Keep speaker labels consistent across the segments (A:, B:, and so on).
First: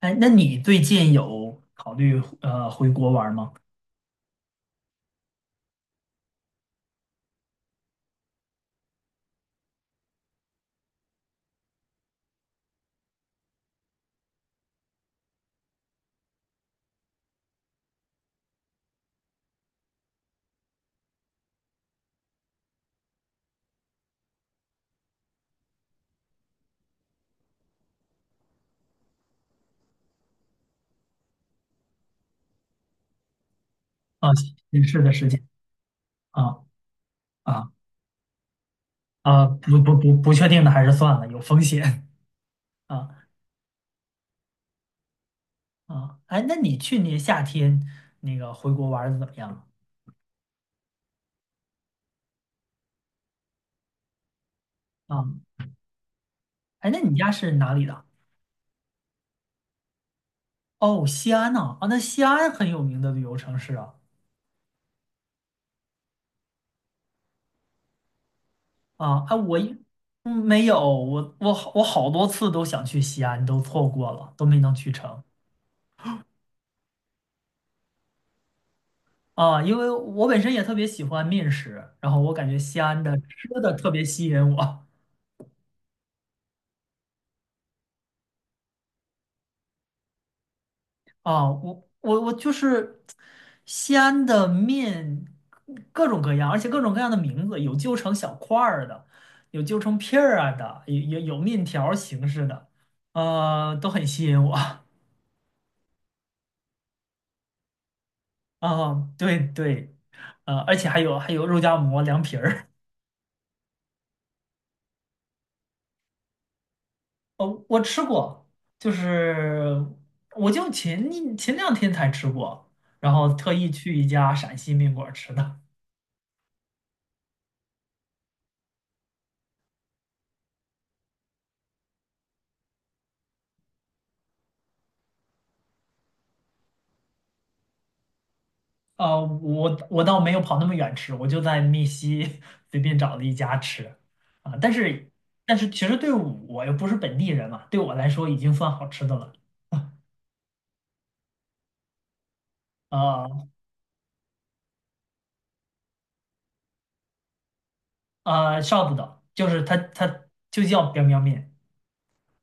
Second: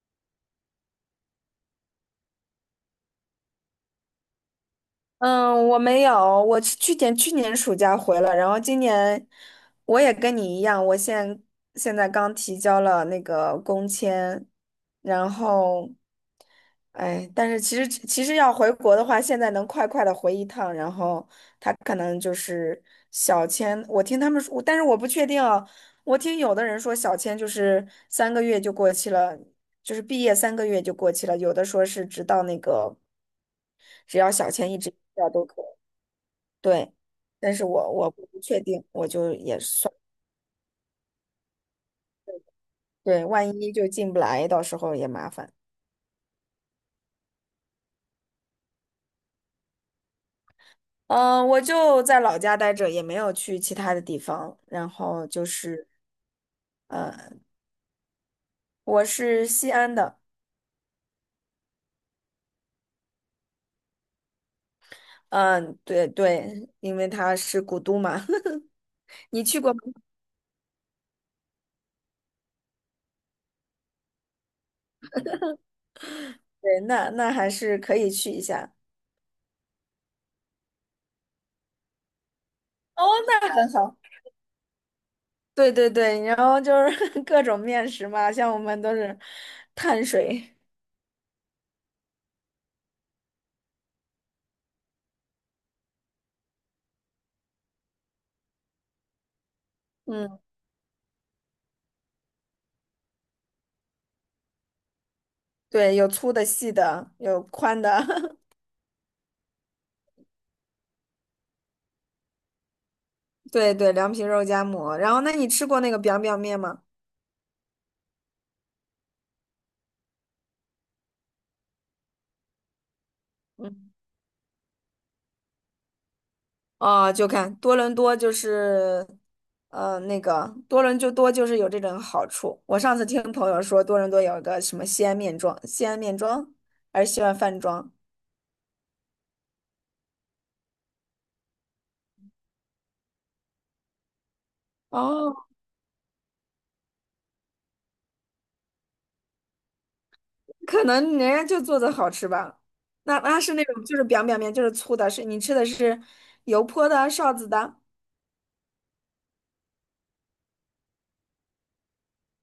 A: 哎，那你最近有考虑回国玩吗？
B: 嗯，我没有，我是去年暑假回了，然后今年我也跟你一样，现在刚提交了那个工签，然后，哎，但是其实要回国的话，现在能快快的回一趟，然后他可能就是小签，我听他们说，但是我不确定啊，我听有的人说小签就是三个月就过期了，就是毕业三个月就过期了，有的说是直到那个只
A: 啊，
B: 要小签一
A: 新
B: 直。
A: 式的事
B: 要都
A: 情
B: 可以。
A: 啊
B: 对，但是
A: 啊
B: 我不确定，我就
A: 啊，
B: 也
A: 不
B: 算，
A: 不不不确定的还是算了，有风险啊
B: 对，万一就进不来，到时候也麻烦。
A: 啊。哎，那你去年夏天那个回国玩的怎么样了
B: 嗯，我就在老家待着，也没有去其他的地方。然
A: 啊。
B: 后就是
A: 哎，那你家是哪里的？
B: 我是西安的，
A: 哦，西安呢？啊，那西安很有名的旅游城市啊。
B: 嗯，对对，因为它是古都嘛。
A: 啊，哎，
B: 你去过吗？
A: 嗯，没有，我好多次都想去西安，都错过了，都没能去成。
B: 对，那那还是可以去一下。
A: 啊，因为我本身也特别喜欢面食，然后我感觉西安
B: 哦，
A: 的吃
B: 那很
A: 的特
B: 好。
A: 别吸引我。
B: 对对对，然后就是 各种面食嘛，像我们都是碳水，
A: 啊，我就是西安的面，各种各样，而且各种各样的名字，有揪成小块儿的，有揪成片
B: 嗯，
A: 儿啊的，有面条儿形式的，都很吸引我。
B: 对，有粗的、细的，有宽的。
A: 啊，对对，而且还有肉夹馍、凉皮儿。
B: 对对，凉皮肉夹馍。然后，那你吃过那个 biang biang 面吗？
A: 哦，我吃过，就是我就前两天才吃过，然后特意
B: 嗯，
A: 去一家陕西面馆儿吃的。
B: 哦，就看多伦多就是，那个多伦多就是有这种好处。我上次听朋友说，多伦多有一个什么西安面庄，西安面庄还是西安饭庄，
A: 我倒没有跑那么远吃，我就在密西 随便找了一家吃。啊，但是
B: 哦，
A: 其实对我又不是本地人嘛，对我来说已经算好吃的了。
B: 可能人家就做的好吃吧。
A: 啊
B: 那那
A: 啊。
B: 是那种就是 biang biang 面，就是粗的，是你吃的是油泼的、臊子的。
A: 臊子的，就是它就叫 biang biang 面。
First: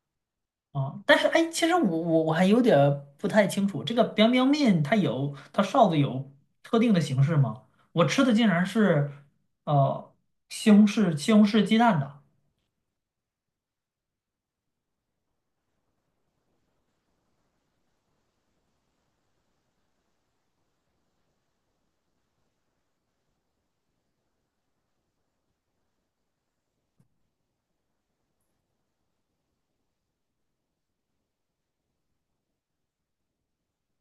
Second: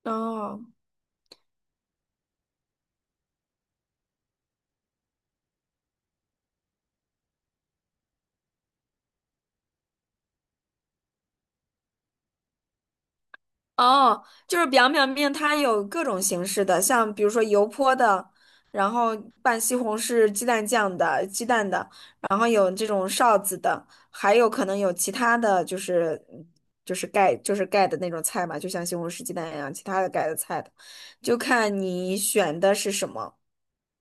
B: 哦。
A: 啊，但是哎，其实我还有点儿不太清楚，这个 biang biang 面它臊子有特定的形式吗？我吃的竟然是呃西红柿鸡蛋的。
B: 哦，就是表面它有各种形式的，像比如说油泼的，然后拌西红柿鸡蛋酱的、鸡蛋的，然后有这种臊子的，还有可能有其他的就是就是盖的那种菜嘛，就像西红柿鸡蛋一样，其他的盖的菜的，就看你选的是什么。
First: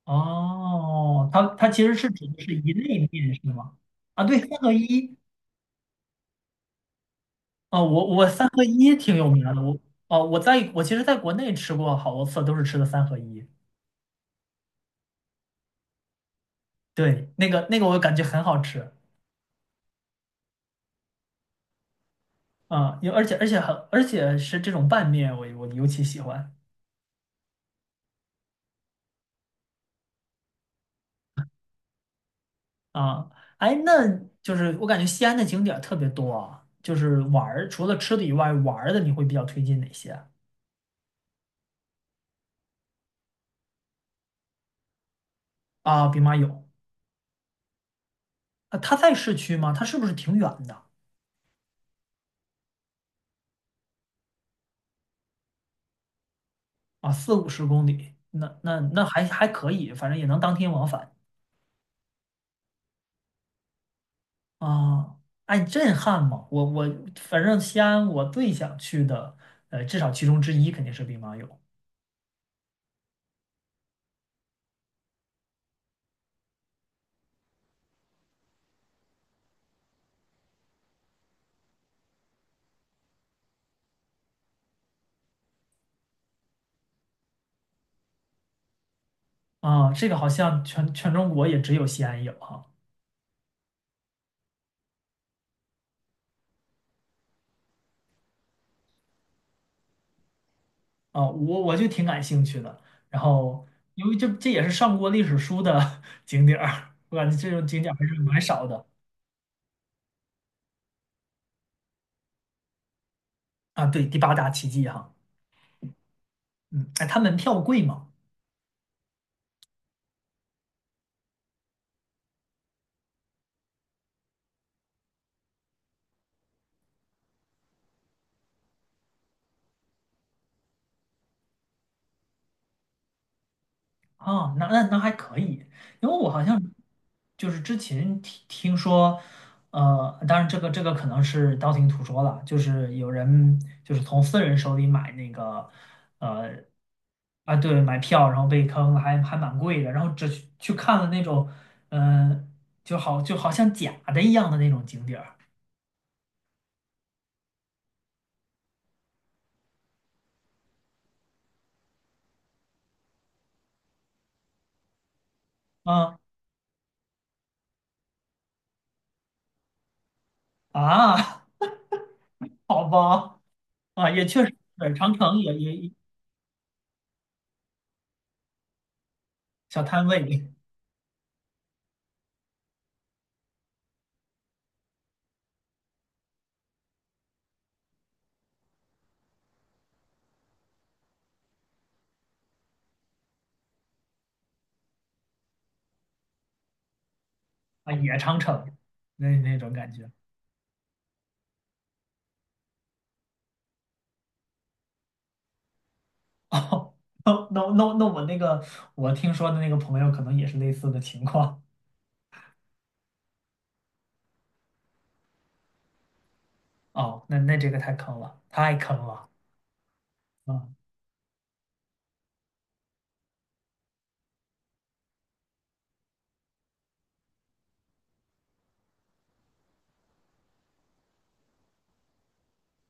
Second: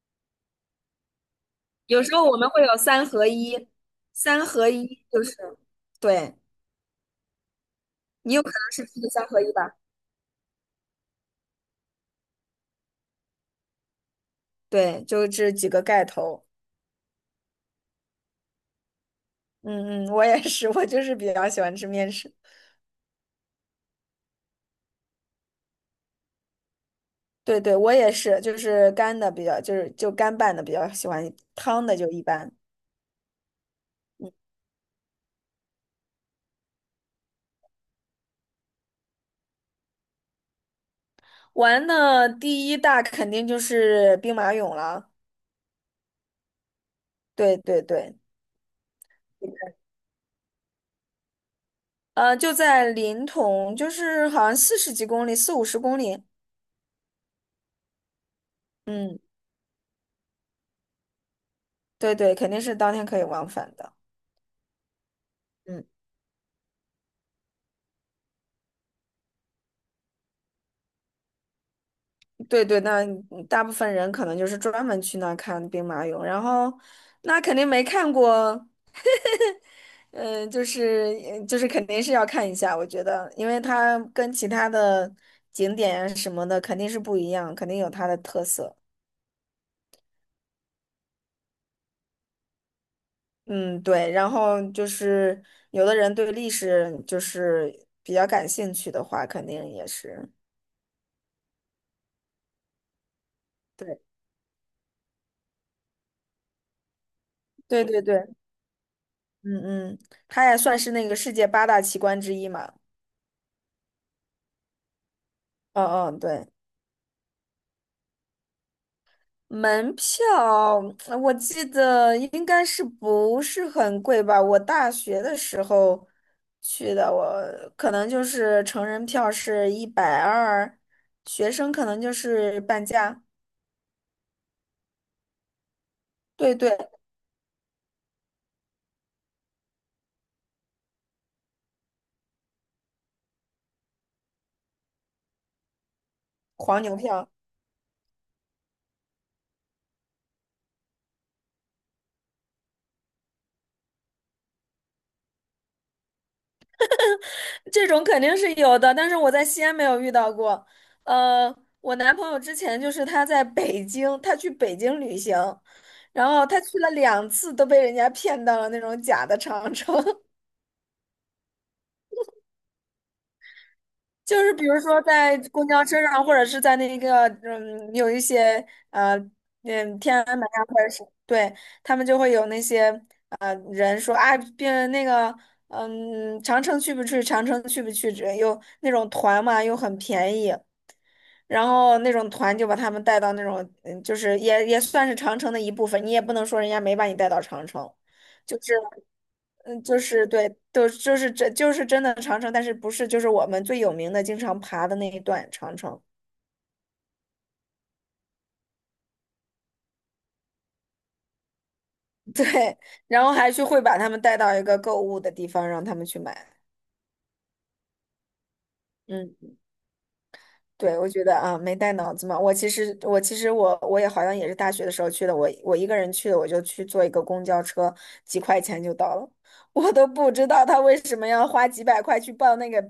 A: 哦，它其实
B: 有
A: 是
B: 时候
A: 指
B: 我
A: 的
B: 们
A: 是
B: 会
A: 一
B: 有三
A: 类
B: 合
A: 面是
B: 一，
A: 吗？啊，对，
B: 三
A: 三
B: 合
A: 合
B: 一
A: 一。
B: 就是，对，
A: 啊，我
B: 你有
A: 三
B: 可
A: 合
B: 能是
A: 一
B: 吃的
A: 挺
B: 三
A: 有
B: 合
A: 名
B: 一
A: 儿的。
B: 吧？
A: 我哦，我其实在国内吃过好多次，都是吃的三合一。
B: 对，就这几个盖头。
A: 对，那个我感觉很好吃。
B: 嗯嗯，我也是，我就是比较喜欢吃面食。
A: 啊，有而且而且很而且是这种拌面，我尤其喜欢。
B: 对对，我也是，就是干的比较，就是就干拌的比较喜欢，汤的就一般。
A: 啊，哎，那就是我感觉西安的景点儿特别多啊，就是玩儿，除了吃的以外，玩儿的你会比较推荐哪些？
B: 玩的第一大肯定就是兵马俑了。
A: 啊？兵马俑。
B: 对对对，
A: 啊，它在市区吗？它是不是挺远的？
B: 就在临潼，就是好像四十几公里，四五十公里。
A: 啊？四五十公里，那
B: 嗯，
A: 还可以，反正也能当天往返。
B: 对对，肯定是当天可以往返的。
A: 啊。哎，
B: 嗯，
A: 震撼嘛！我反正西安我最想去的，至少其中之一肯定是兵马俑。
B: 对对，那大部分人可能就是专门去那儿看兵马俑，然后那肯定没看过。嗯，就是就是肯定是要看一下，我觉得，因为它跟其他的景点啊什么的肯定是不一样，肯定有它的特色。
A: 啊。这个好像全中国也只有西安有哈。
B: 嗯，对。然后就是有的人对历史就是比较感兴趣的话，肯定也是。
A: 啊，我就挺感兴趣的。然后，
B: 对，
A: 因为这也是上过历史书的 景点儿，我感觉这种景
B: 对
A: 点儿
B: 对
A: 还是
B: 对，
A: 蛮少的。
B: 嗯嗯，它也算是那个世界八大奇观之一嘛。
A: 啊。对，第八大奇迹哈。
B: 嗯嗯，对。
A: 嗯，哎，它门票贵吗？
B: 门票，我记得应该是不是很贵吧？我大学的时候去的，我可能就是成人票是一百二，学生可能就是半价。
A: 哦，那还可以，因为我好
B: 对
A: 像
B: 对，
A: 就是之前听说，当然这个可能是道听途说了，就是有人就是从私人手里买那个，呃，
B: 黄牛票
A: 啊，对，买票然后被坑了，还蛮贵的，然后只去看了那种。嗯、就好像假的一样的那种景点儿。
B: 这种肯定是有的，但是我在西安没有遇到过。呃，我男朋友之前就是他在北京，他去北京旅行，
A: 啊
B: 然后他去了两次都被人家骗到了那种假的长城。
A: 啊。好吧。啊，也
B: 就
A: 确
B: 是
A: 实，
B: 比如
A: 对，
B: 说
A: 长
B: 在
A: 城也
B: 公交
A: 也
B: 车上，或者是在那个嗯，有一些呃
A: 小
B: 嗯
A: 摊
B: 天
A: 位
B: 安门啊，或者是对他们就会有那些人说啊，别那个嗯长城去不去？长城去不去？只又那种团嘛，又很便宜，然后那种团就把他们带到那种嗯，就是也也算是长城的一部分，你也不能说人家没把你带到长城，
A: 啊，也长
B: 就是。
A: 城那种
B: 嗯，
A: 感
B: 就
A: 觉。
B: 是对，都就是真的长城，但是不是就是我们最有名的经常爬的那一段长城。
A: 哦，那我听说的那个朋友可能也是类似的情况。
B: 对，然后还去会把他们带到一个购物的地方，让他们去买。
A: 哦，那这个太坑了，太坑了。
B: 嗯，
A: 啊！
B: 对，我觉得啊，没带脑子嘛。我其实也好像也是大学的时候去的，我我一个人去的，我就去坐一个公交车，几块钱就到了，我都不知道他为什么要花几百块去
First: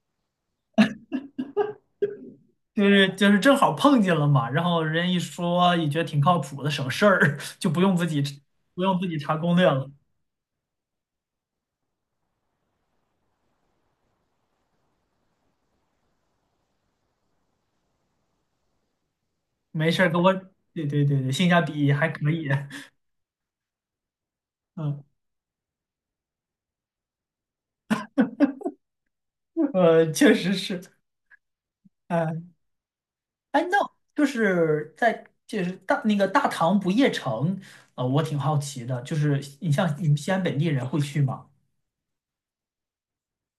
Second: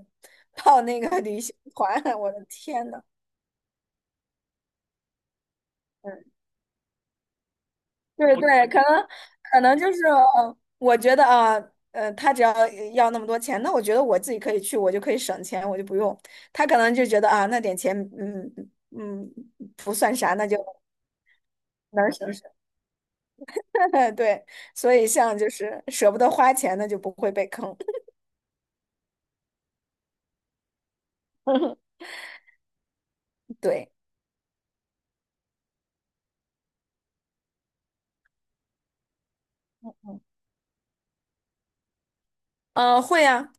B: 报那个旅行团，我的
A: 就
B: 天呐！
A: 是就是正好碰见了嘛，然后人一说也觉得挺靠
B: 嗯
A: 谱的，省事儿，就不用自己
B: 对对，
A: 不用自己查攻
B: 可
A: 略
B: 能
A: 了。
B: 就是，我觉得啊，他只要要那么多钱，那我觉得我自己可以去，我就可以省钱，我就不用。他可能就觉得啊，那点钱，嗯嗯，
A: 没
B: 不
A: 事儿
B: 算
A: 跟我，
B: 啥，那就
A: 对对对对，性价比还
B: 能
A: 可
B: 省
A: 以。
B: 省。对，所
A: 嗯，
B: 以像就是舍不得花钱，那就不会被坑。
A: 确实是。哎，哎，那
B: 对，
A: 就是在就是大那个大唐不夜城，我挺好奇的，就是像你们西安本地人会去吗？
B: 嗯，会啊，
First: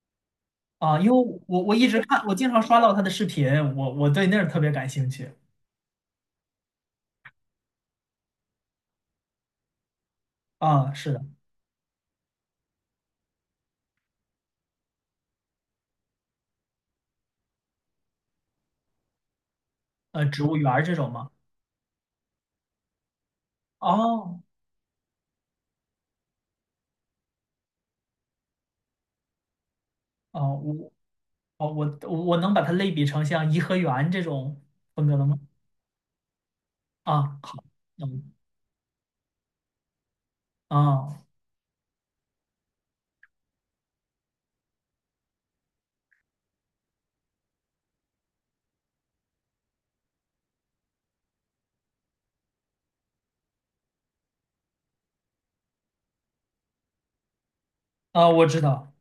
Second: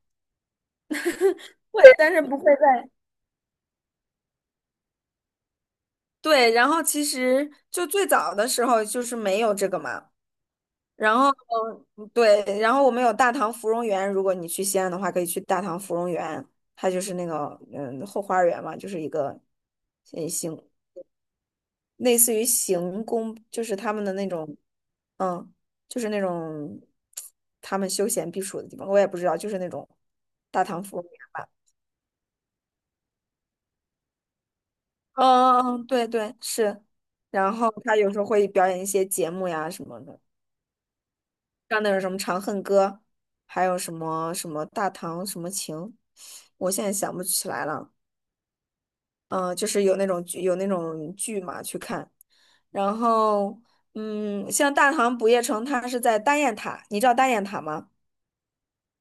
A: 啊，因为我
B: 会，
A: 一直
B: 但是
A: 看，我
B: 不会
A: 经常刷
B: 在。
A: 到他的视频，我对那儿特别感兴趣。
B: 对，然后其实就最早的时候就是没有这个嘛，
A: 啊，是
B: 然
A: 的。
B: 后，嗯对，然后我们有大唐芙蓉园，如果你去西安的话，可以去大唐芙蓉园，它就是那个嗯后花园嘛，就是一个呃
A: 植物
B: 行
A: 园儿这种吗？
B: 类似于行宫，就是他们的那
A: 哦
B: 种，嗯，就是那种他们休闲避暑的地方，我也不知道，就是那种
A: 哦，
B: 大唐
A: 我
B: 芙蓉园吧。
A: 哦我我能把它类比成像颐和园这种风格的吗？
B: 嗯嗯，嗯对对是，
A: 啊，
B: 然
A: 好，
B: 后他有时候
A: 嗯。
B: 会表演一些节目呀什么的。
A: 啊
B: 像那种什么《长恨歌》，还有什么什么《大唐什么情》，我现在想不起来了。嗯、就是有那种剧嘛去看，然后嗯，像《大唐不夜城》，它是在大雁塔，你知道大雁塔吗？
A: 啊，我知道。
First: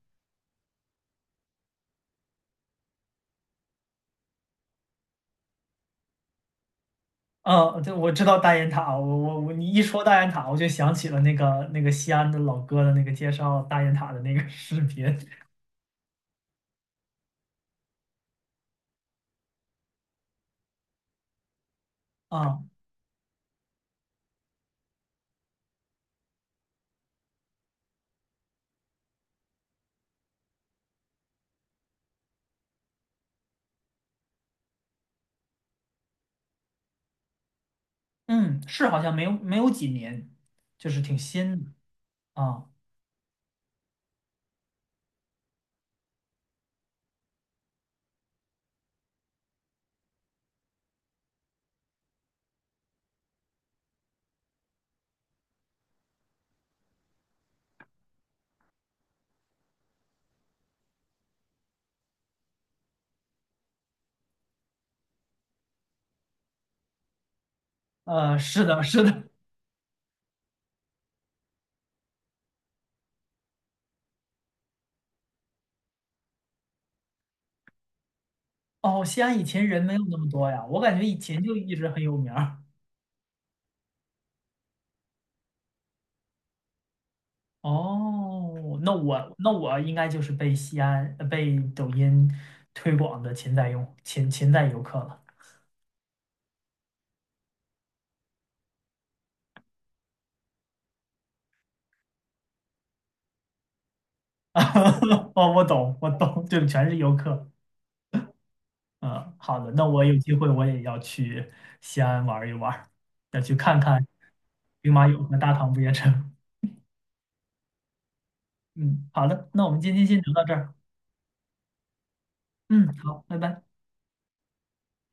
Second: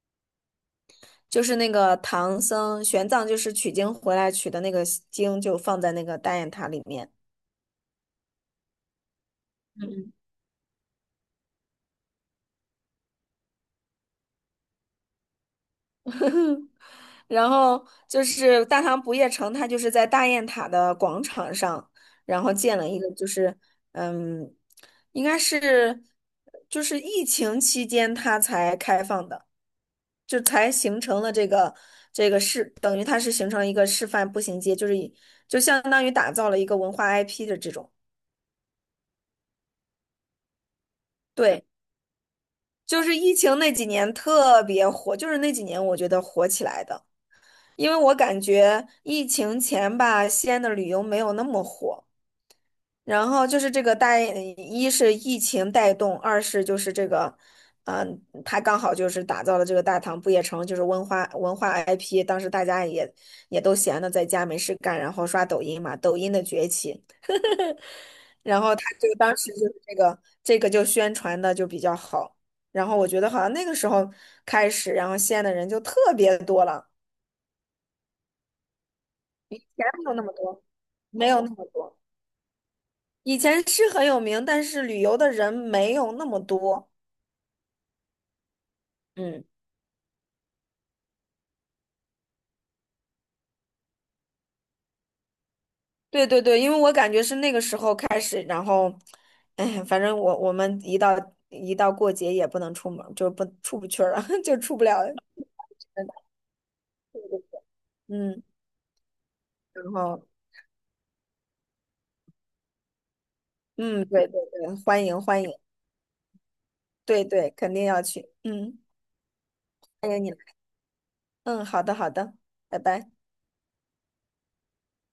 B: 就是那个唐僧玄奘就是取经回来取的那个经，就放在那个大雁塔里面。
A: 啊，对，我知道大雁塔，我我我，你一说大雁塔，我就想起了那个西安的老哥的那个介绍大雁塔的那个 视频。
B: 然后就是大唐不夜城，它就是在大雁塔的广场上，然后
A: 啊，
B: 建了一个，就是嗯，应该是就是疫情期间它才开放的，就才形成了这个这个是等于它是形成了一个示范步行街，就是以就相当于打造了一个文化 IP 的这种，
A: 嗯，是好像没有几年，就是挺新
B: 对，
A: 的。啊。
B: 就是疫情那几年特别火，就是那几年我觉得火起来的。因为我感觉疫情前吧，西安的旅游没有那么火。然后就是这个带，一是疫情带动，二是就是这个，嗯、他刚好就是打造了这个大唐不夜城，就是文化 IP。当时大家也都闲的在家没事干，然后刷抖音嘛，抖音的崛起。然
A: 是
B: 后
A: 的，
B: 他
A: 是
B: 这个
A: 的。
B: 当时就是这个就宣传的就比较好。然后我觉得好像那个时候开始，然后西安的人就特别多了，
A: 哦，西安以
B: 钱
A: 前人没有
B: 没有
A: 那
B: 那
A: 么
B: 么
A: 多
B: 多，
A: 呀，我感觉以
B: 没有
A: 前
B: 那
A: 就
B: 么
A: 一直
B: 多。
A: 很有名儿。
B: 以前是很有名，但是旅游的人没有那么多。
A: 哦，那我
B: 嗯，
A: 那我应该就是被西安被抖音推广的潜在用潜在游客了。
B: 对对对，因为我感觉是那个时候开始，然后，哎，反正我们一到过节也不能出门，就不出不去了，就出不了。
A: 哦，我懂，我懂，就全是游客。
B: 嗯，
A: 嗯，好的，那
B: 然
A: 我有
B: 后
A: 机会我也要去西安玩一玩，要去看看
B: 嗯，对对对，
A: 兵
B: 欢
A: 马俑
B: 迎
A: 和
B: 欢迎，
A: 大唐不夜城。
B: 对对，肯定要去。嗯，
A: 嗯，好的，那我们今天
B: 欢
A: 先
B: 迎你
A: 聊
B: 来
A: 到这儿。
B: 嗯，好的好的，拜
A: 嗯，
B: 拜。
A: 好，拜拜。